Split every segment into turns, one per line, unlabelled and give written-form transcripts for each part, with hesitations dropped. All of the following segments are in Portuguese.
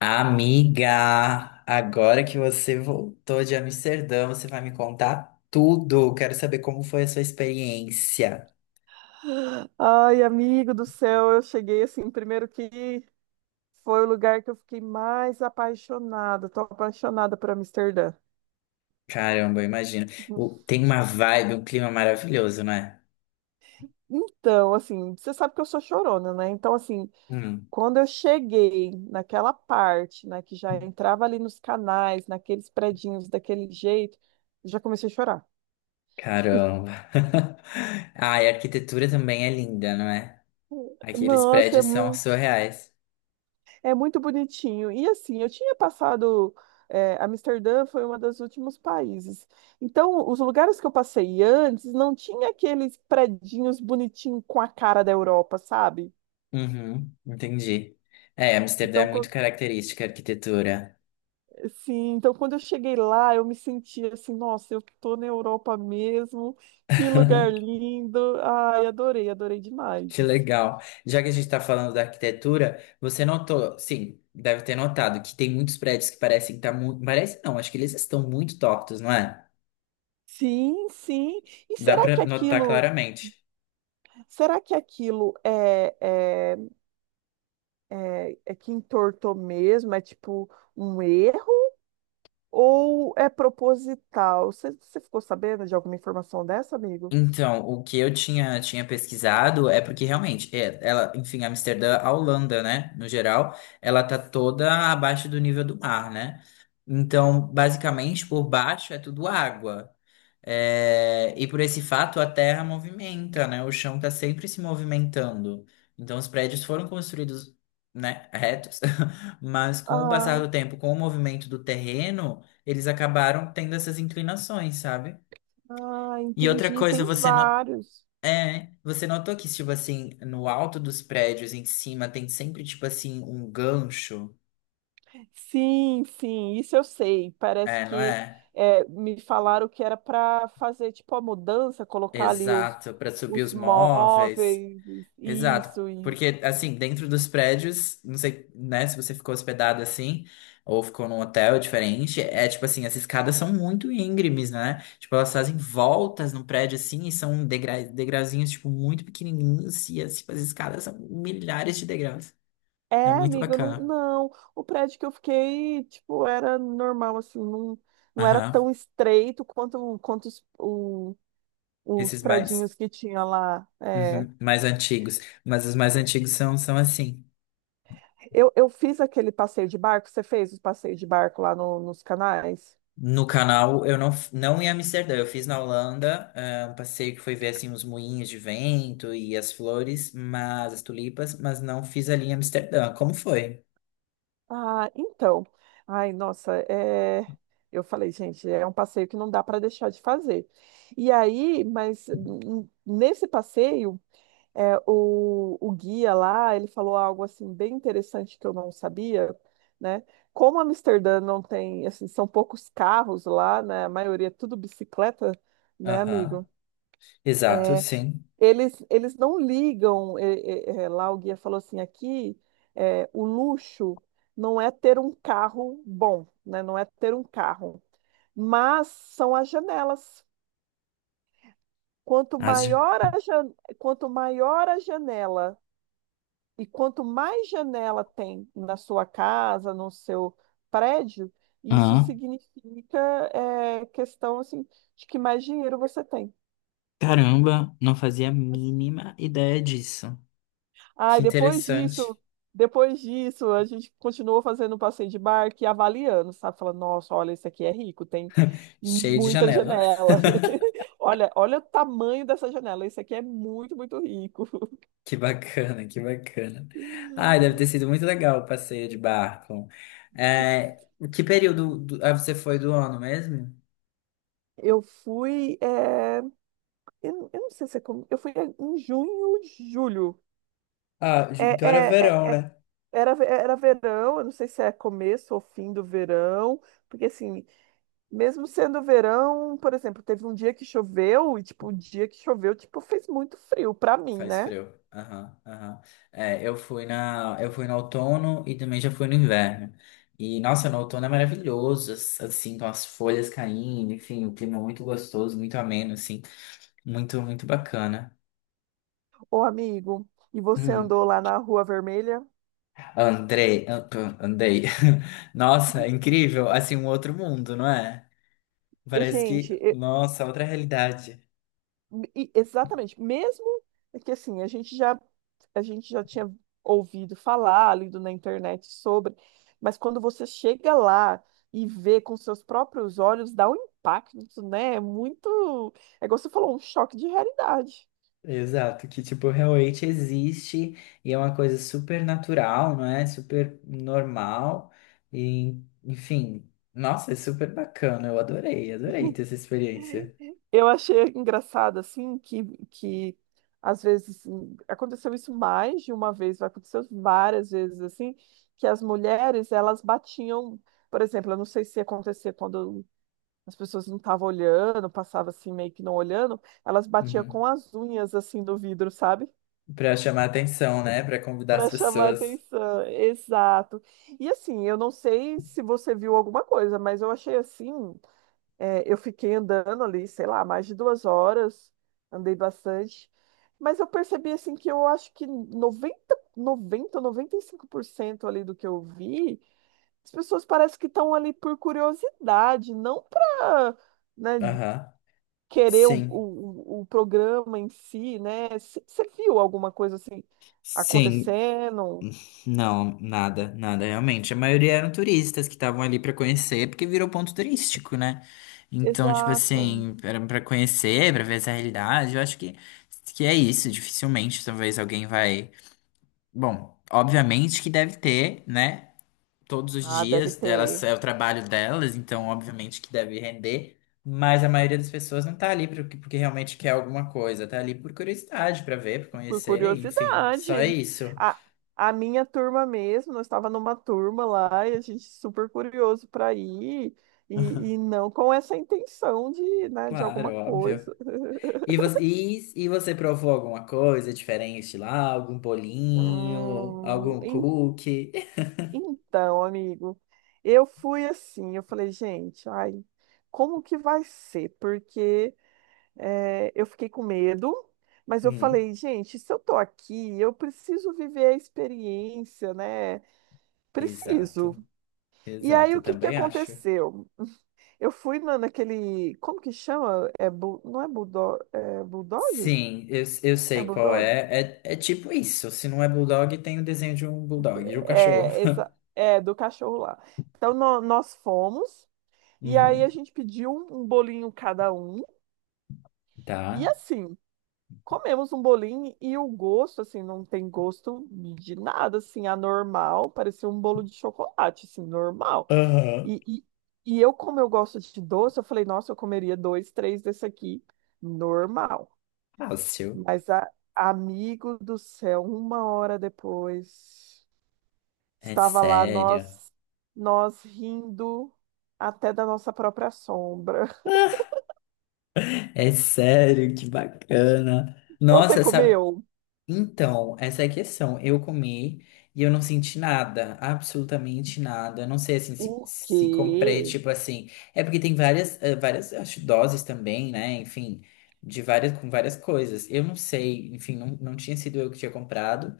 Amiga, agora que você voltou de Amsterdã, você vai me contar tudo. Quero saber como foi a sua experiência.
Ai, amigo do céu, eu cheguei assim, primeiro que foi o lugar que eu fiquei mais apaixonada, tô apaixonada por Amsterdã.
Caramba, eu imagino. Tem uma vibe, um clima maravilhoso, não é?
Então, assim, você sabe que eu sou chorona, né? Então, assim,
Hum,
quando eu cheguei naquela parte, né, que já entrava ali nos canais, naqueles predinhos daquele jeito, eu já comecei a chorar.
caramba. Ah, e a arquitetura também é linda, não é? Aqueles
Nossa, é
prédios são
mu-
surreais.
É muito bonitinho. E assim, eu tinha passado. Amsterdã foi um dos últimos países. Então, os lugares que eu passei antes não tinha aqueles predinhos bonitinhos com a cara da Europa, sabe?
Uhum, entendi. É, Amsterdã
Então,
é muito característica a arquitetura.
sim, então quando eu cheguei lá, eu me senti assim, nossa, eu tô na Europa mesmo. Que lugar lindo. Ai, adorei, adorei demais.
Que legal. Já que a gente está falando da arquitetura, você notou, sim, deve ter notado que tem muitos prédios que parecem estar muito. Parece não, acho que eles estão muito tortos, não é?
Sim, sim. E
Dá
será que
para notar
aquilo,
claramente.
será que aquilo é é que entortou mesmo, é tipo um erro ou é proposital? Você ficou sabendo de alguma informação dessa, amigo?
Então, o que eu tinha pesquisado é porque realmente, é, ela, enfim, Amsterdã, a Holanda, né, no geral, ela tá toda abaixo do nível do mar, né? Então, basicamente, por baixo é tudo água. É, e por esse fato, a terra movimenta, né? O chão tá sempre se movimentando. Então, os prédios foram construídos, né, retos, mas com o passar
Ah,
do tempo, com o movimento do terreno, eles acabaram tendo essas inclinações, sabe?
ah,
E outra
entendi.
coisa,
Tem
você no-
vários.
você notou que, tipo assim, no alto dos prédios em cima tem sempre, tipo assim, um gancho,
Sim, sim, isso eu sei. Parece
é, não
que
é?
é, me falaram que era para fazer tipo a mudança, colocar ali os,
Exato, para subir
os
os móveis.
móveis,
Exato,
isso.
porque, assim, dentro dos prédios, não sei, né, se você ficou hospedado assim, ou ficou num hotel diferente, é tipo assim, as escadas são muito íngremes, né? Tipo, elas fazem voltas no prédio assim, e são degrauzinhos, tipo, muito pequenininhos, e as escadas são milhares de degraus. É
É,
muito
amiga, eu não,
bacana.
não. O prédio que eu fiquei, tipo, era normal, assim, não, não era
Aham.
tão estreito quanto, os
Esses mais,
predinhos que tinha lá. É.
uhum, mais antigos. Mas os mais antigos são, são assim.
Eu fiz aquele passeio de barco, você fez o passeio de barco lá nos canais?
No canal, eu não, não em Amsterdã, eu fiz na Holanda, um passeio que foi ver assim os moinhos de vento e as flores, mas as tulipas, mas não fiz ali em Amsterdã. Como foi?
Ah, então. Ai, nossa, eu falei, gente, é um passeio que não dá para deixar de fazer. E aí, mas nesse passeio. É, o guia lá, ele falou algo assim bem interessante que eu não sabia, né? Como Amsterdã não tem, assim, são poucos carros lá, né? A maioria é tudo bicicleta, né,
Aham.
amigo?
Exato, sim.
Eles não ligam, lá o guia falou assim, aqui o luxo não é ter um carro bom, né? Não é ter um carro, mas são as janelas. Quanto
Haja.
maior a, jan- quanto maior a janela. E quanto mais janela tem na sua casa, no seu prédio, isso
Ah,
significa, questão assim, de que mais dinheiro você tem.
caramba, não fazia a mínima ideia disso.
Aí
Que
depois
interessante.
disso, a gente continuou fazendo um passeio de barco e avaliando, sabe? Falando, nossa, olha, esse aqui é rico, tem
Cheio de
muita
janela.
janela. Olha, olha o tamanho dessa janela, esse aqui é muito, muito rico.
Que bacana, que bacana. Ai, deve ter sido muito legal o passeio de barco. É, ah, você foi do ano mesmo?
Eu fui. Eu não sei se é como. Eu fui em junho, julho.
Ah, então era
É, é, é,
verão,
é-
né?
era verão, eu não sei se é começo ou fim do verão, porque assim, mesmo sendo verão, por exemplo, teve um dia que choveu e, tipo, o dia que choveu, tipo, fez muito frio pra mim,
Faz
né?
frio. Aham, aham. É, eu fui no outono e também já fui no inverno. E, nossa, no outono é maravilhoso, assim, com as folhas caindo, enfim, o clima muito gostoso, muito ameno, assim, muito bacana.
Ô, amigo, e você
Hum.
andou lá na Rua Vermelha?
Andrei, andei. Nossa, incrível, assim, um outro mundo, não é?
E,
Parece que,
gente,
nossa, outra realidade.
Exatamente. Mesmo que assim, a gente já tinha ouvido falar, lido na internet sobre, mas quando você chega lá e vê com seus próprios olhos, dá um impacto, né? É como você falou, um choque de realidade.
Exato, que tipo, realmente existe e é uma coisa super natural, não é? Super normal e, enfim, nossa, é super bacana. Eu adorei, adorei ter essa experiência.
Eu achei engraçado assim que às vezes assim, aconteceu isso mais de uma vez, aconteceu várias vezes assim, que as mulheres elas batiam, por exemplo, eu não sei se acontecia quando as pessoas não estavam olhando, passava assim meio que não olhando, elas batiam com
Uhum.
as unhas assim do vidro, sabe?
Pra chamar atenção, né? Pra convidar as
Para chamar
pessoas.
atenção. Exato. E assim, eu não sei se você viu alguma coisa, mas eu achei assim, é, eu fiquei andando ali, sei lá, mais de 2 horas, andei bastante, mas eu percebi assim que eu acho que 95% ali do que eu vi, as pessoas parecem que estão ali por curiosidade, não para
Aham.
querer o,
Sim.
o, o programa em si, né? Você viu alguma coisa assim
Sim.
acontecendo?
Não, nada, nada, realmente. A maioria eram turistas que estavam ali pra conhecer, porque virou ponto turístico, né? Então, tipo
Exato.
assim, era pra conhecer, pra ver essa realidade. Que é isso. Dificilmente, talvez alguém vai. Bom, obviamente que deve ter, né? Todos os
Ah, deve
dias delas
ter.
é o trabalho delas, então obviamente que deve render. Mas a maioria das pessoas não tá ali porque realmente quer alguma coisa, tá ali por curiosidade, pra ver, pra
Por
conhecer, enfim.
curiosidade.
Só isso.
A, a minha turma mesmo, nós estava numa turma lá e a gente super curioso para ir. E não com essa intenção de, né, de alguma
Claro, óbvio.
coisa.
E você provou alguma coisa diferente lá? Algum bolinho?
Hum,
Algum cookie?
Então, amigo, eu fui assim, eu falei, gente, ai, como que vai ser? Porque eu fiquei com medo, mas eu
Hum,
falei, gente, se eu tô aqui, eu preciso viver a experiência, né? Preciso.
exato,
E aí,
exato,
o
eu
que que
também acho.
aconteceu? Eu fui na, naquele, como que chama? É, não é bulldog? É bulldog?
Sim, eu
É
sei qual
bulldog?
é. É, é tipo isso. Se não é bulldog, tem o desenho de um bulldog, de um cachorro.
É, essa, é do cachorro lá. Então, nós fomos. E aí a
Uhum.
gente pediu um bolinho cada um. E
Tá?
assim, comemos um bolinho e o gosto, assim, não tem gosto de nada, assim, anormal. Parecia um bolo de chocolate, assim, normal.
Aham.
E, e, e eu, como eu gosto de doce, eu falei, nossa, eu comeria dois, três desse aqui, normal.
Fácil.
Mas, amigo do céu, uma hora depois,
É
estava lá
sério.
nós, rindo até da nossa própria sombra.
É sério, que bacana.
Você
Nossa, sabe?
comeu?
Então, essa é a questão. Eu comi e eu não senti nada, absolutamente nada. Eu não sei assim
O
se comprei,
quê?
tipo assim. É porque tem várias, várias acho, doses também, né? Enfim, de várias, com várias coisas. Eu não sei, enfim, não, não tinha sido eu que tinha comprado.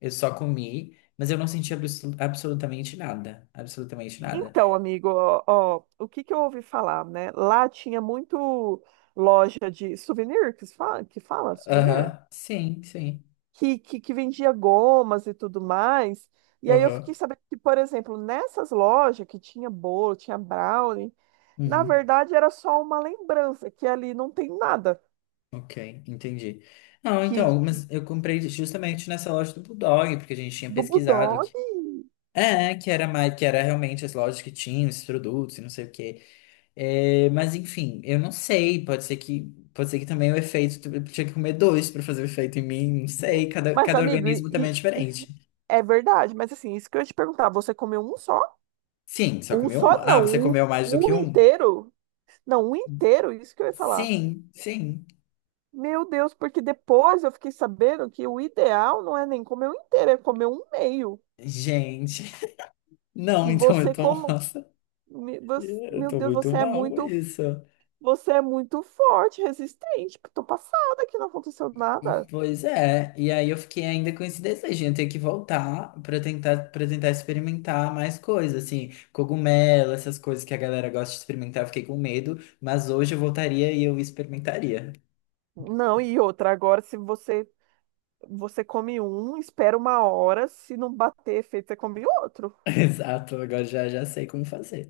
Eu só comi, mas eu não senti absolutamente nada. Absolutamente nada.
Então, amigo, ó, o que que eu ouvi falar, né? Lá tinha muito loja de souvenir, que se fala, que fala souvenir,
Aham, sim, sim.
que, que vendia gomas e tudo mais. E aí eu fiquei
Aham.
sabendo que, por exemplo, nessas lojas que tinha bolo, tinha brownie, na
Uhum.
verdade era só uma lembrança, que ali não tem nada.
Ok, entendi. Não,
Que,
então,
que
mas eu comprei justamente nessa loja do Bulldog, porque a gente tinha
do
pesquisado
Bulldog.
que é, que era mais, que era realmente as lojas que tinham esses produtos e não sei o quê. É, mas enfim, eu não sei, pode ser que também o efeito eu tinha que comer dois para fazer o efeito em mim, não sei,
Mas,
cada
amigo,
organismo também é diferente.
é verdade. Mas assim, isso que eu ia te perguntar, você comeu um só?
Sim, só
Um
comeu um.
só
Ah,
não,
você
um,
comeu mais do que
um
um?
inteiro. Não, um inteiro, isso que eu ia falar.
Sim, sim.
Meu Deus, porque depois eu fiquei sabendo que o ideal não é nem comer um inteiro, é comer um meio.
Gente, não,
E
então eu
você
tô,
como,
nossa, eu
meu
tô
Deus,
muito mal com isso.
você é muito forte, resistente. Tô passada que não aconteceu nada.
Pois é, e aí eu fiquei ainda com esse desejo, de eu ter que voltar para tentar experimentar mais coisas, assim, cogumelo, essas coisas que a galera gosta de experimentar, eu fiquei com medo, mas hoje eu voltaria e eu experimentaria.
Não, e outra, agora se você come um, espera uma hora, se não bater efeito, você come outro.
Exato, agora já sei como fazer.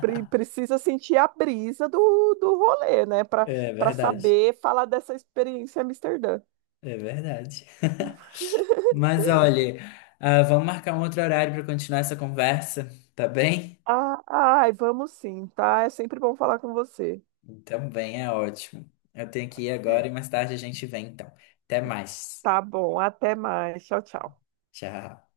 Precisa sentir a brisa do rolê, né? Para
É
para
verdade,
saber falar dessa experiência em Amsterdã.
é verdade. Mas olha, ah, vamos marcar um outro horário para continuar essa conversa, tá bem?
Ah, ai, vamos sim, tá? É sempre bom falar com você.
Então, bem, é ótimo. Eu tenho que ir agora e mais tarde a gente vem, então. Até mais.
Tá bom, até mais. Tchau, tchau.
Tchau.